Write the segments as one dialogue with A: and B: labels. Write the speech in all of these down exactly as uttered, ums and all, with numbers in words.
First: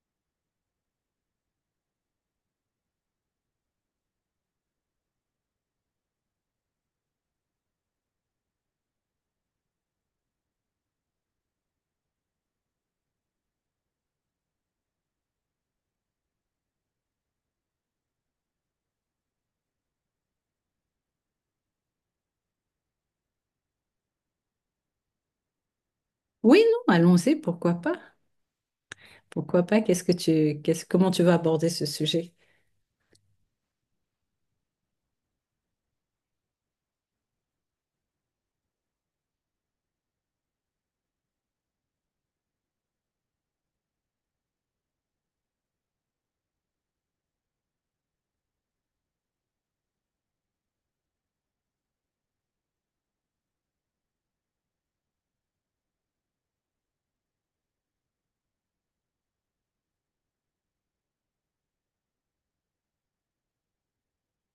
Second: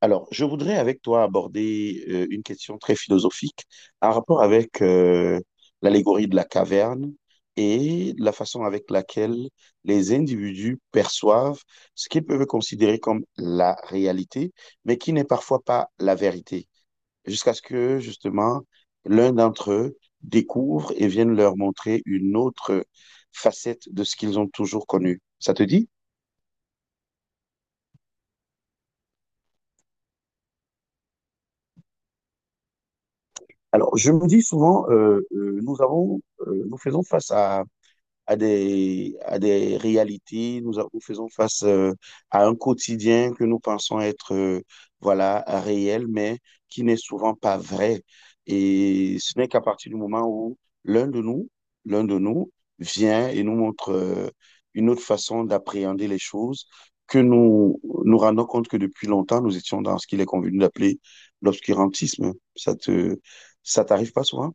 A: Alors, je voudrais avec toi aborder euh, une question très philosophique en rapport avec euh, l'allégorie de la caverne et la façon avec laquelle les individus perçoivent ce qu'ils peuvent considérer comme la réalité, mais qui n'est parfois pas la vérité, jusqu'à ce que justement l'un d'entre eux découvre et vienne leur montrer une autre facette de ce qu'ils ont toujours connu. Ça te dit?
B: Oui, non, allons-y, pourquoi pas? Pourquoi pas? Qu'est-ce que tu, qu'est-ce, Comment tu vas aborder ce sujet?
A: Alors, je me dis souvent, euh, euh, nous avons, euh, nous faisons face à à des, à des réalités, nous, a- nous faisons face euh, à un quotidien que nous pensons être euh, voilà, réel, mais qui n'est souvent pas vrai. Et ce n'est qu'à partir du moment où l'un de nous, l'un de nous vient et nous montre euh, une autre façon d'appréhender les choses que nous nous rendons compte que depuis longtemps, nous étions dans ce qu'il est convenu d'appeler l'obscurantisme. Ça te, ça t'arrive pas souvent?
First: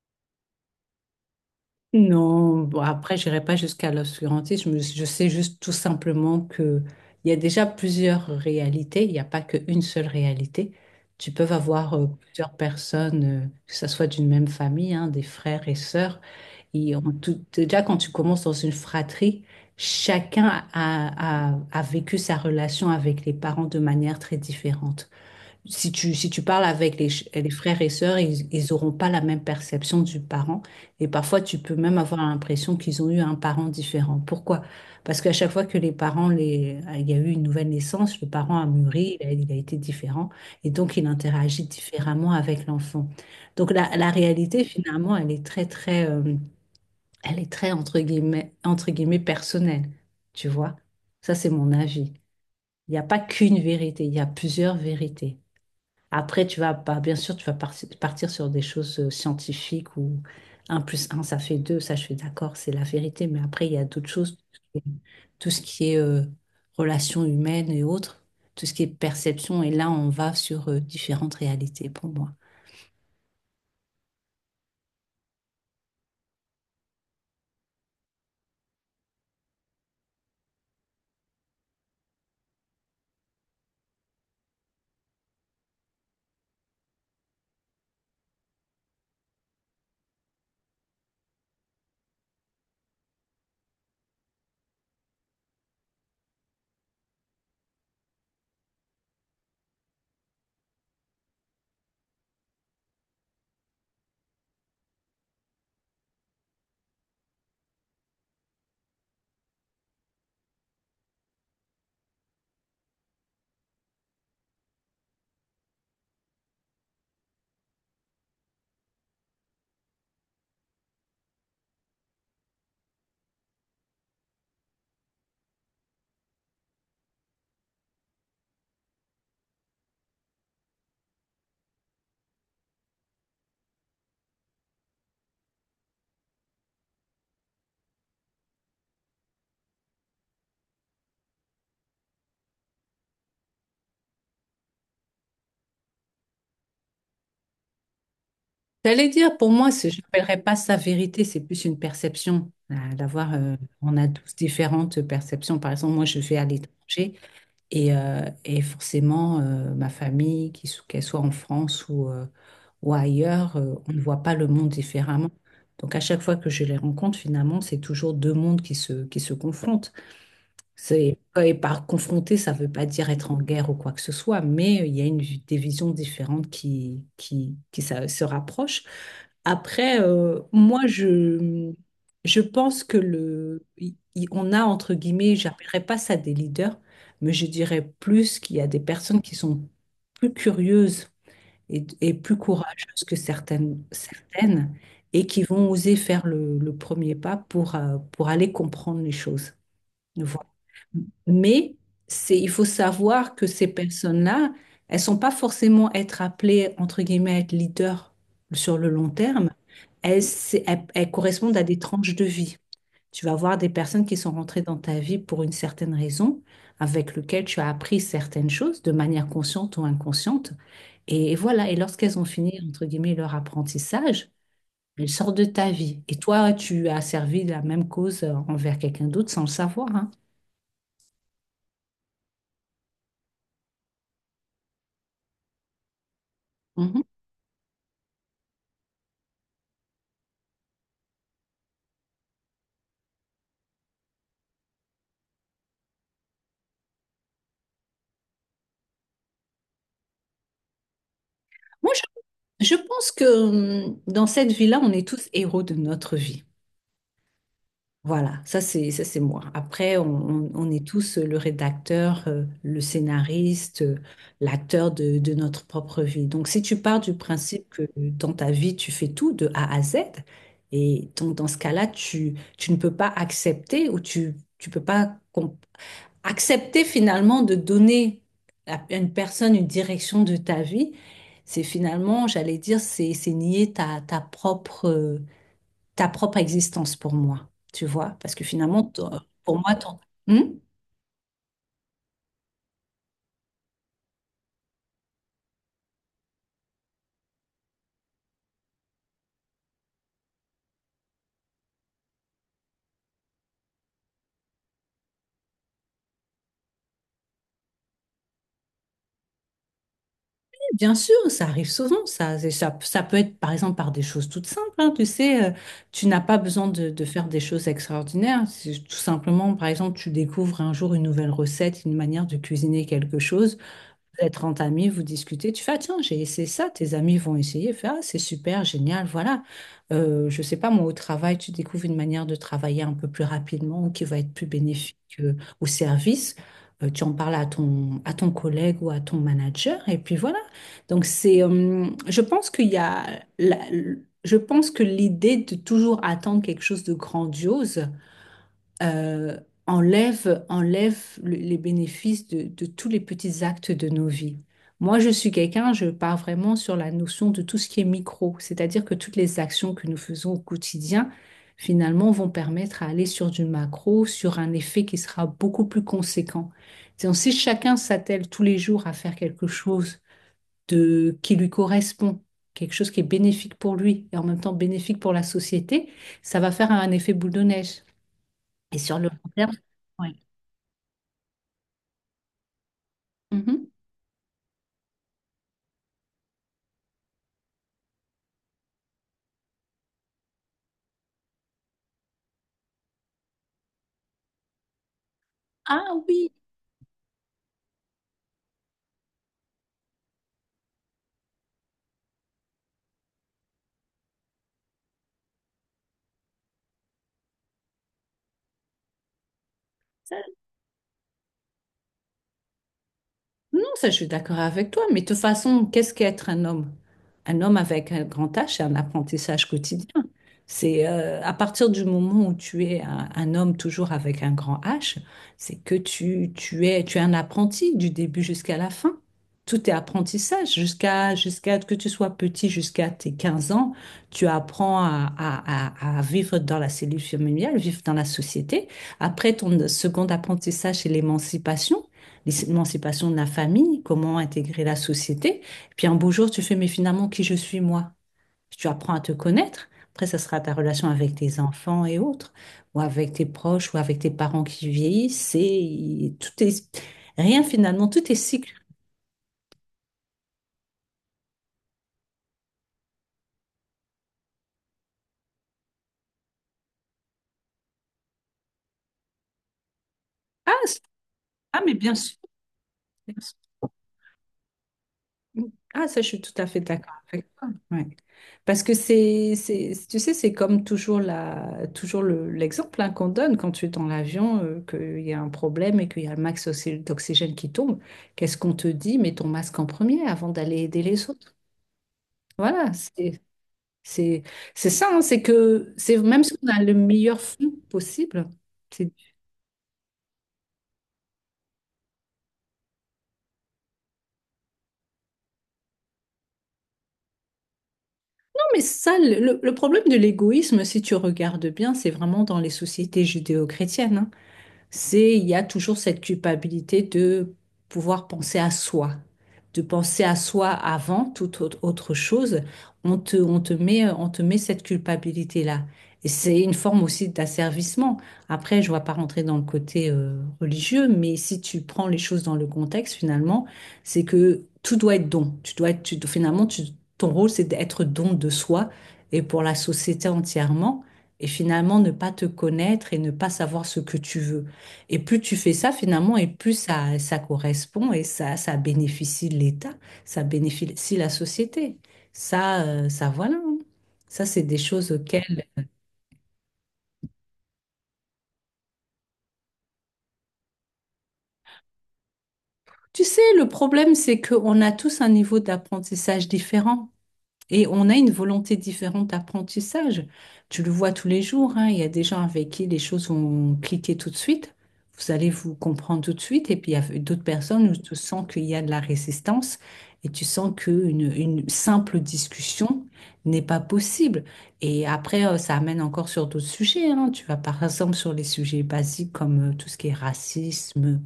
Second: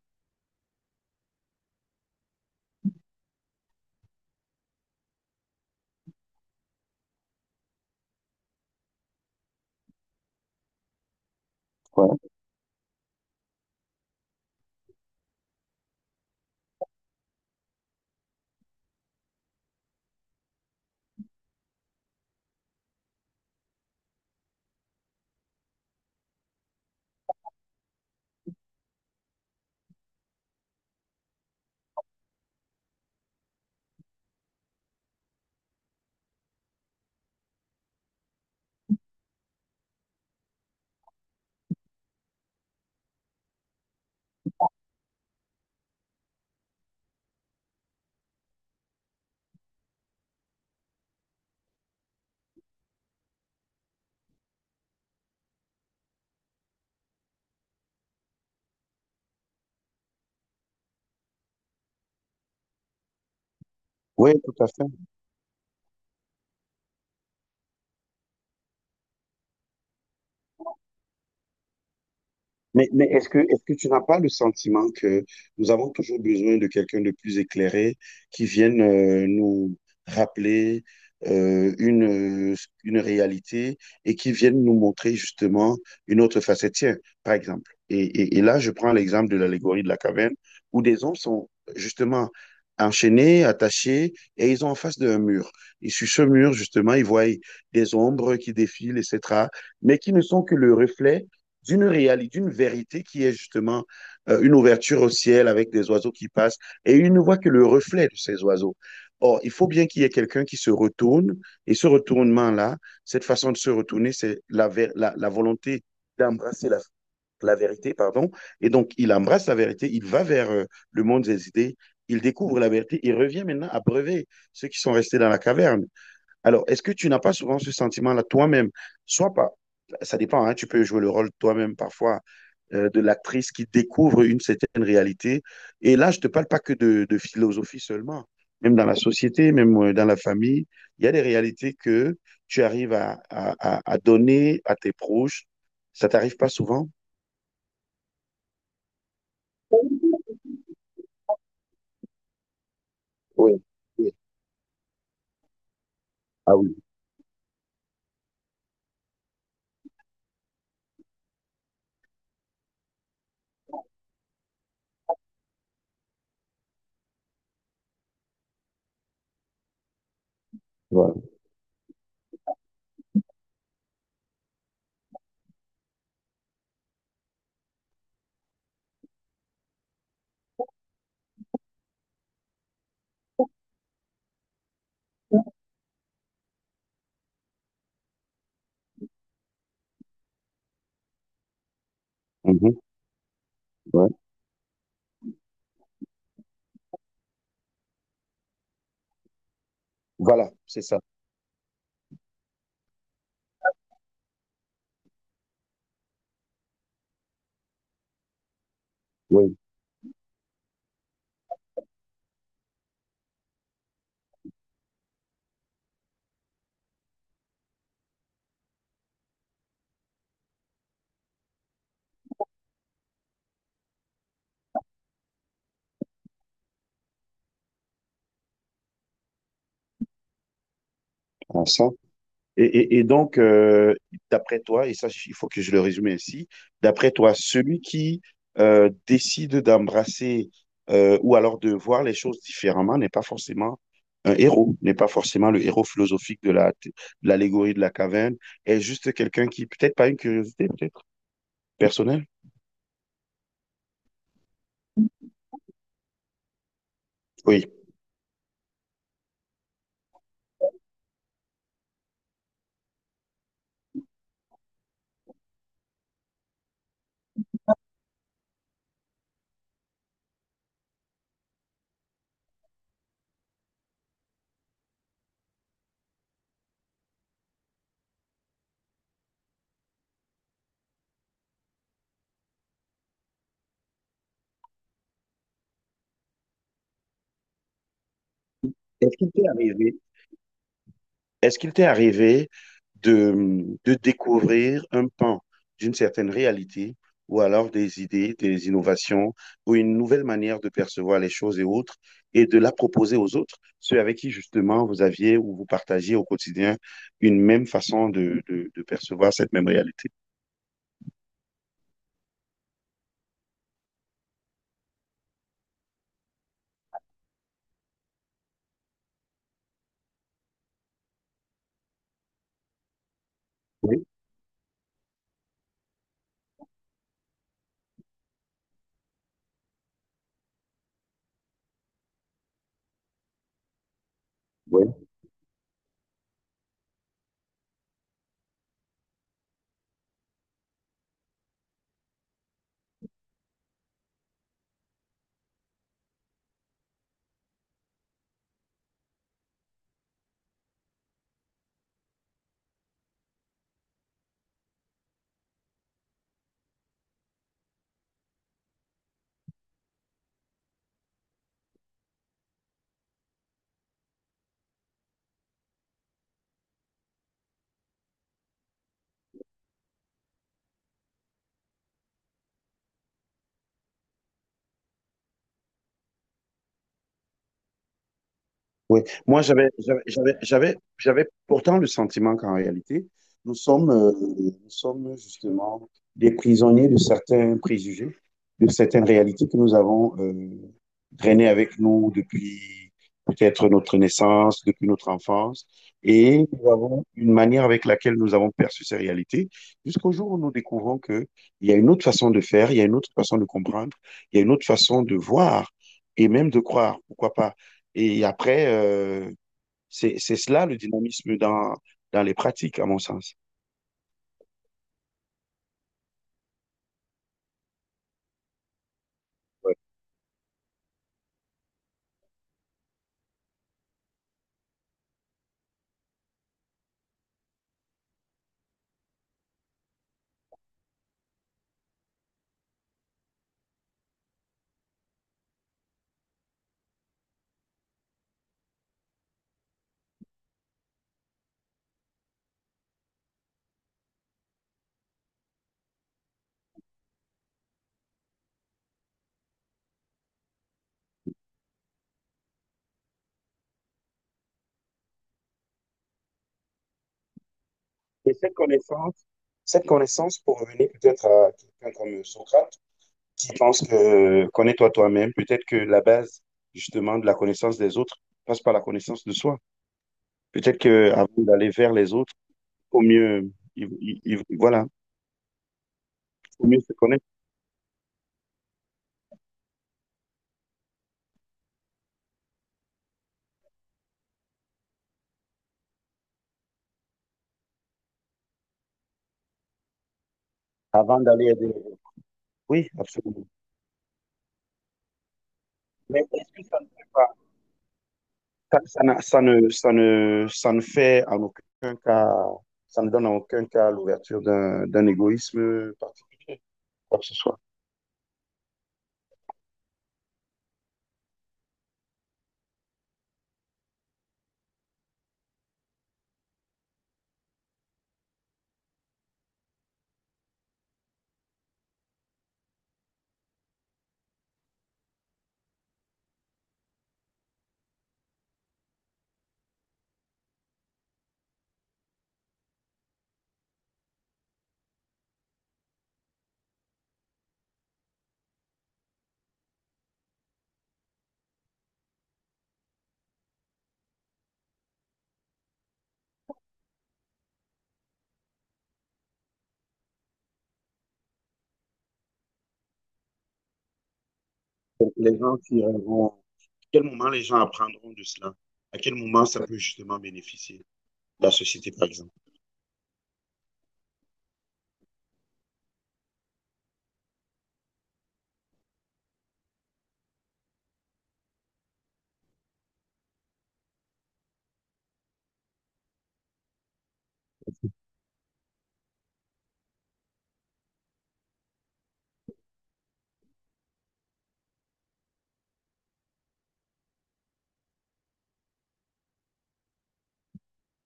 B: Non, bon, après, j'irai pas jusqu'à l'obscurantisme. Je, je sais juste tout simplement que il y a déjà plusieurs réalités. Il n'y a pas qu'une seule réalité. Tu peux avoir euh,
A: Ouais.
B: plusieurs personnes, euh, que ce soit d'une même famille, hein, des frères et sœurs. Et en tout, déjà, quand tu commences dans une fratrie, chacun a, a a vécu sa relation avec les parents de manière très différente. Si tu, si tu parles avec les, ch- les frères et sœurs, ils, ils n'auront pas la même perception du parent. Et parfois, tu peux même avoir l'impression qu'ils ont eu un parent différent. Pourquoi? Parce qu'à chaque fois que les parents, les, il y a eu une nouvelle naissance, le parent a mûri, il a, il a été différent. Et donc, il interagit différemment avec l'enfant. Donc, la, la réalité, finalement, elle est très, très, euh, elle est très, entre guillemets, entre guillemets, personnelle. Tu vois? Ça, c'est mon avis. Il n'y a pas qu'une vérité, il y a plusieurs vérités. Après, tu vas, pas bien sûr, tu vas par- partir sur des choses euh, scientifiques où un plus un ça fait deux, ça je suis d'accord, c'est la vérité, mais après, il y a d'autres
A: Oui,
B: choses,
A: tout à fait.
B: tout ce qui est euh, relations humaines et autres, tout ce qui est perception, et là, on va sur euh, différentes réalités pour moi.
A: Mais, mais est-ce que, est-ce que tu n'as pas le sentiment que nous avons toujours besoin de quelqu'un de plus éclairé qui vienne euh, nous rappeler euh, une, euh, une réalité et qui vienne nous montrer justement une autre facette? Tiens, par exemple, et, et, et là, je prends l'exemple de l'allégorie de la caverne où des hommes sont justement enchaînés, attachés et ils ont en face d'un mur. Et sur ce mur, justement, ils voient des ombres qui défilent, et cetera, mais qui ne sont que le reflet d'une réalité, d'une vérité qui est justement euh, une ouverture au ciel avec des oiseaux qui passent et il ne voit que le reflet de ces oiseaux. Or, il faut bien qu'il y ait quelqu'un qui se retourne et ce retournement-là, cette façon de se retourner, c'est la, la, la, volonté d'embrasser la, la, vérité, pardon. Et donc, il embrasse la vérité, il va vers euh, le monde des idées, il découvre la vérité, il revient maintenant à breuver ceux qui sont restés dans la caverne. Alors, est-ce que tu n'as pas souvent ce sentiment-là toi-même? Soit pas, ça dépend, hein, tu peux jouer le rôle toi-même parfois euh, de l'actrice qui découvre une certaine réalité. Et là, je ne te parle pas que de, de philosophie seulement. Même dans la société, même euh, dans la famille, il y a des réalités que tu arrives à, à, à- à donner à tes proches. Ça t'arrive pas souvent?
B: J'allais dire, pour moi, c'est- je n'appellerais pas ça vérité, c'est plus une perception. euh, D'avoir, euh,
A: Oui,
B: on a
A: oui.
B: tous différentes perceptions. Par exemple, moi, je vais à
A: Ah oui,
B: l'étranger. Et, euh, et forcément, euh, ma famille, qu'il so- qu'elle soit en France ou, euh, ou ailleurs, euh, on ne voit pas le monde différemment. Donc à chaque fois que je les rencontre, finalement, c'est toujours deux mondes qui se, qui se confrontent.
A: voilà.
B: C'est, et par confronter, ça ne veut pas dire être en guerre ou quoi que ce soit, mais il y a une, vi- des visions différentes qui, qui, qui sa- se rapprochent. Après, euh, moi, je, je pense que le, il- il- on a, entre guillemets, j'appellerais pas ça des leaders, mais je dirais plus qu'il y a des personnes qui sont plus curieuses et, et plus
A: Mhm,
B: courageuses que certaines,
A: ouais.
B: certaines et qui vont oser faire le, le premier pas pour, euh, pour aller comprendre les choses. Voilà.
A: Voilà, c'est ça.
B: Mais c'est, il faut savoir que ces personnes-là, elles sont pas forcément être appelées, entre guillemets, à être leaders sur le long terme.
A: Oui,
B: Elles, c'est- elles- elles correspondent à des tranches de vie. Tu vas voir des personnes qui sont rentrées dans ta vie pour une certaine raison, avec lequel tu as appris certaines choses de manière consciente ou inconsciente. Et, voilà, et lorsqu'elles ont fini, entre guillemets, leur apprentissage, elles sortent de ta vie. Et toi, tu as servi la même cause euh, envers quelqu'un d'autre sans le savoir, hein.
A: à ça. Et, et- et donc, euh, d'après toi, et ça, il faut que je le résume ainsi,
B: Mhm.
A: d'après toi, celui qui euh, décide d'embrasser euh, ou alors de voir les choses différemment n'est pas forcément un héros, n'est pas forcément le héros philosophique de la, de l'allégorie de la caverne, est juste quelqu'un qui, peut-être pas une curiosité, peut-être
B: Moi,
A: personnelle.
B: je pense que hum, dans cette vie-là, on est tous héros de notre vie.
A: Oui.
B: Voilà, ça c'est ça c'est moi. Après, on, on- on est tous euh, le rédacteur, euh, le scénariste, euh, l'acteur de, de notre propre vie. Donc, si tu pars du principe que dans ta vie, tu fais tout de A à Z, et donc dans ce cas-là, tu, tu ne peux pas accepter ou tu tu peux pas com- accepter finalement de donner à une personne une direction de ta vie, c'est finalement, j'allais dire, c'est c'est nier ta, ta propre, euh, ta propre existence pour moi, tu vois, parce que finalement,
A: Est-ce
B: ton-
A: qu'il t'est
B: pour moi,
A: arrivé
B: ton. Hmm?
A: Est-ce qu'il t'est arrivé de, de découvrir un pan d'une certaine réalité ou alors des idées, des innovations ou une nouvelle manière de percevoir les choses et autres et de la proposer aux autres, ceux avec qui justement vous aviez ou vous partagez au quotidien une même façon de, de, de percevoir cette même réalité?
B: Oui, bien sûr, ça arrive souvent, ça. C'est- ça, ça peut être par exemple par des choses toutes simples, hein, tu sais, euh, tu n'as pas besoin de, de faire des choses extraordinaires, c'est tout simplement, par exemple, tu découvres un jour une nouvelle recette, une manière de cuisiner quelque chose.
A: Oui,
B: Vous êtes trente amis, vous discutez, tu fais, ah, tiens, j'ai essayé ça, tes amis vont essayer, fais, ah, c'est super, génial, voilà. Euh, je sais pas, moi, au travail, tu découvres une manière de travailler un peu plus rapidement ou qui va être plus bénéfique
A: oui.
B: euh, au service. Euh, tu en parles à ton, à ton collègue ou à ton manager, et puis voilà. Donc, c'est, euh, je pense qu'il y a, la- je pense que l'idée de toujours attendre quelque chose de grandiose, euh, enlève, enlève le- les bénéfices de, de tous les petits actes de nos vies. Moi, je suis quelqu'un, je pars vraiment sur la notion de tout ce qui est micro, c'est-à-dire que toutes les actions que nous faisons au quotidien, finalement, vont permettre à aller sur du macro, sur un effet qui sera beaucoup plus conséquent. Donc, si chacun s'attelle tous les jours à faire quelque chose de, qui lui correspond, quelque chose qui est bénéfique pour lui et en même temps bénéfique pour la société, ça va faire un effet boule de neige. Et sur
A: Oui,
B: le long
A: moi
B: terme,
A: j'avais j'avais
B: ouais.
A: j'avais j'avais j'avais pourtant le sentiment qu'en réalité, nous
B: Mhm.
A: sommes euh, nous sommes justement des prisonniers de certains préjugés, de certaines réalités que nous avons euh, traînées avec nous depuis peut-être notre naissance, depuis notre enfance,
B: Ah oui,
A: et nous avons une manière avec laquelle nous avons perçu ces réalités, jusqu'au jour où nous découvrons que il y a une autre façon de faire, il y a une autre façon de comprendre, il y a une autre façon de voir et même de croire, pourquoi pas. Et après, euh, c'est
B: ça,
A: c'est cela le dynamisme dans, dans les pratiques, à mon sens.
B: non, ça, je suis d'accord avec toi, mais de toute façon, qu'est-ce qu'être un homme? Un homme avec un grand H, c'est un apprentissage
A: Ouais.
B: quotidien. C'est euh, à partir du moment où tu es un, un homme toujours avec un grand H, c'est que tu, tu es, tu es un apprenti du début jusqu'à la fin. Tout est apprentissage, jusqu'à jusqu'à que tu sois petit, jusqu'à tes quinze ans, tu apprends à, à, à à vivre dans la cellule familiale, vivre dans la société. Après, ton second apprentissage, c'est l'émancipation l'émancipation de la famille, comment intégrer la société. Et puis un beau jour, tu fais, mais finalement, qui je suis moi? Tu apprends à te connaître. Après, ça sera ta relation avec tes enfants et autres, ou avec tes proches, ou avec tes parents qui vieillissent. C'est tout est rien finalement, tout est
A: Et
B: cycle.
A: cette connaissance, cette connaissance, pour revenir peut-être à quelqu'un comme Socrate, qui pense que connais-toi toi-même, peut-être que la base justement de la connaissance des autres passe par la connaissance de soi.
B: Ah,
A: Peut-être
B: c'est-
A: que avant
B: ah,
A: d'aller
B: mais
A: vers
B: bien
A: les
B: sûr.
A: autres, au mieux, il- il- il- voilà,
B: Ah, ça, je suis tout à fait
A: au mieux se
B: d'accord
A: connaître
B: avec toi. Ouais. Parce que c'est, c'est, tu sais, c'est comme toujours la, toujours le- l'exemple, hein, qu'on donne quand tu es dans l'avion, euh, qu'il y a un problème et qu'il y a le max oxy- d'oxygène qui tombe. Qu'est-ce qu'on te dit? Mets ton masque en premier avant d'aller aider les
A: avant
B: autres.
A: d'aller aider. Les.
B: Voilà,
A: Oui,
B: c'est,
A: absolument.
B: c'est, c'est ça, hein, c'est que, c'est
A: Mais
B: même si on
A: est-ce
B: a
A: que
B: le
A: ça ne fait
B: meilleur
A: pas
B: fond possible.
A: Ça,
B: C'est
A: ça n'a- ça ne, ça ne, ça ne fait en aucun cas, ça ne donne en aucun cas l'ouverture d'un, d'un égoïsme particulier, quoi que ce soit.
B: mais ça, le, le problème de l'égoïsme, si tu regardes bien, c'est vraiment dans les sociétés judéo-chrétiennes, hein. c'est Il y a toujours cette culpabilité de pouvoir penser à soi, de penser à soi avant toute autre autre chose. On te, on te met, on te met cette culpabilité-là. Et c'est une forme aussi d'asservissement. Après, je ne vais pas rentrer dans le côté euh, religieux, mais si tu prends les choses dans le contexte, finalement, c'est que tout doit être don. Tu dois être, tu, finalement, tu- ton rôle, c'est d'être don de soi et pour la société entièrement, et finalement ne pas te connaître et ne pas savoir ce que tu veux. Et plus tu fais ça finalement, et plus ça, ça correspond et ça, ça bénéficie l'État, ça bénéficie la société. Ça, euh, ça voilà, hein. Ça, c'est des choses
A: Les
B: auxquelles.
A: gens qui euh, vont, À quel moment les gens apprendront de cela? À quel moment ça peut justement bénéficier la société, par exemple?
B: Tu sais, le problème, c'est qu'on a tous un niveau d'apprentissage différent. Et on a une volonté différente d'apprentissage. Tu le vois tous les jours, hein, il y a des gens avec qui les choses vont cliquer tout de suite. Vous allez vous comprendre tout de suite. Et puis il y a d'autres personnes où tu sens qu'il y a de la résistance et tu sens qu'une une simple discussion n'est pas possible. Et après, euh, ça amène encore sur d'autres sujets, hein. Tu vas par exemple sur les sujets basiques comme euh, tout ce qui est racisme,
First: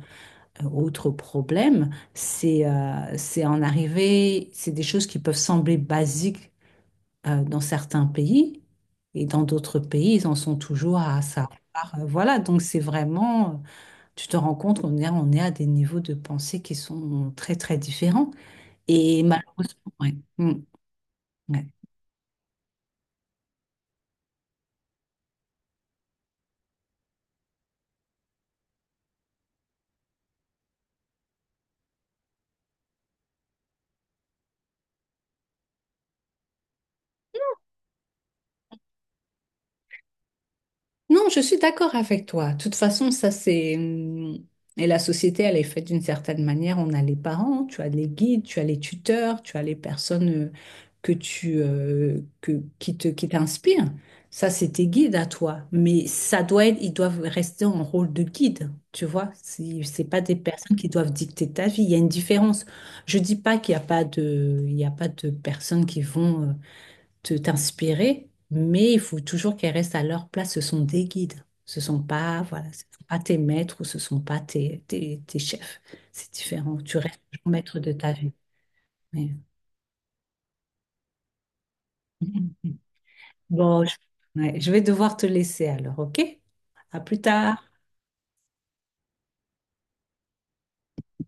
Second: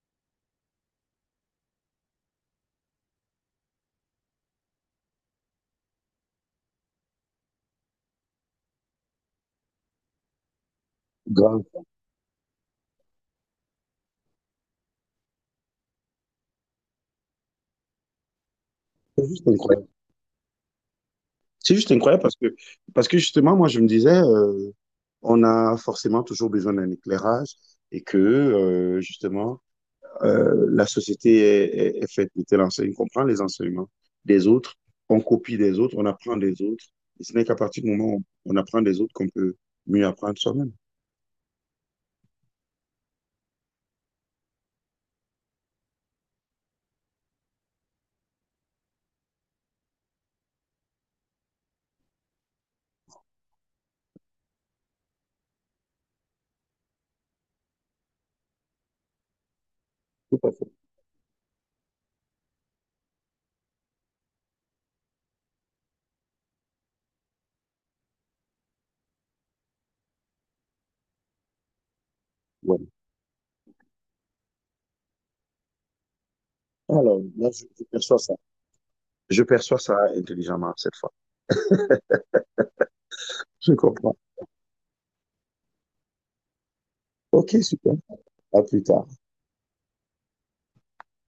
B: euh, autres problèmes. C'est euh, c'est en arrivée, c'est des choses qui peuvent sembler basiques euh, dans certains pays et dans d'autres pays, ils en sont toujours à ça.
A: Grave,
B: Alors, euh, voilà, donc c'est vraiment, euh, tu te rends compte qu'on est, on est à des niveaux de pensée qui sont très très différents. Et
A: c'est juste incroyable.
B: malheureusement, ouais. Mm. Ouais.
A: C'est juste incroyable parce que, parce que, justement, moi, je me disais, euh, on a forcément toujours besoin d'un éclairage et que, euh, justement, euh, la société est, est, est, faite de telle enseigne qu'on prend les enseignements des autres, on copie des autres, on apprend des autres. Et ce n'est qu'à partir du moment où on apprend des autres qu'on peut mieux apprendre soi-même.
B: Non, je suis d'accord avec toi. De toute façon, ça c'est. hum, Et la société, elle est faite d'une certaine manière. On a les parents, tu as les guides, tu as les tuteurs, tu as les personnes euh, que tu, euh, que, qui te, qui t'inspirent. Ça, c'est tes guides à toi. Mais ça doit être, ils doivent rester en rôle de guide, tu vois. C'est c'est pas des
A: Tout à fait.
B: personnes qui doivent dicter ta vie. Il y a une différence. Je dis pas qu'il n'y a pas de, il y a pas de personnes qui vont. euh, te t'inspirer, mais il faut toujours qu'elles restent à leur place. Ce sont des guides. Ce sont pas, voilà, ce
A: Voilà.
B: sont pas tes maîtres ou ce sont pas tes, tes, tes chefs. C'est différent. Tu restes
A: Alors, là,
B: toujours
A: je,
B: maître
A: je
B: de ta
A: perçois
B: vie.
A: ça.
B: Mais-
A: Je perçois ça intelligemment cette fois. Je
B: Bon, je,
A: comprends.
B: ouais, je vais devoir te laisser alors, ok? À plus
A: OK,
B: tard.
A: super. À plus tard.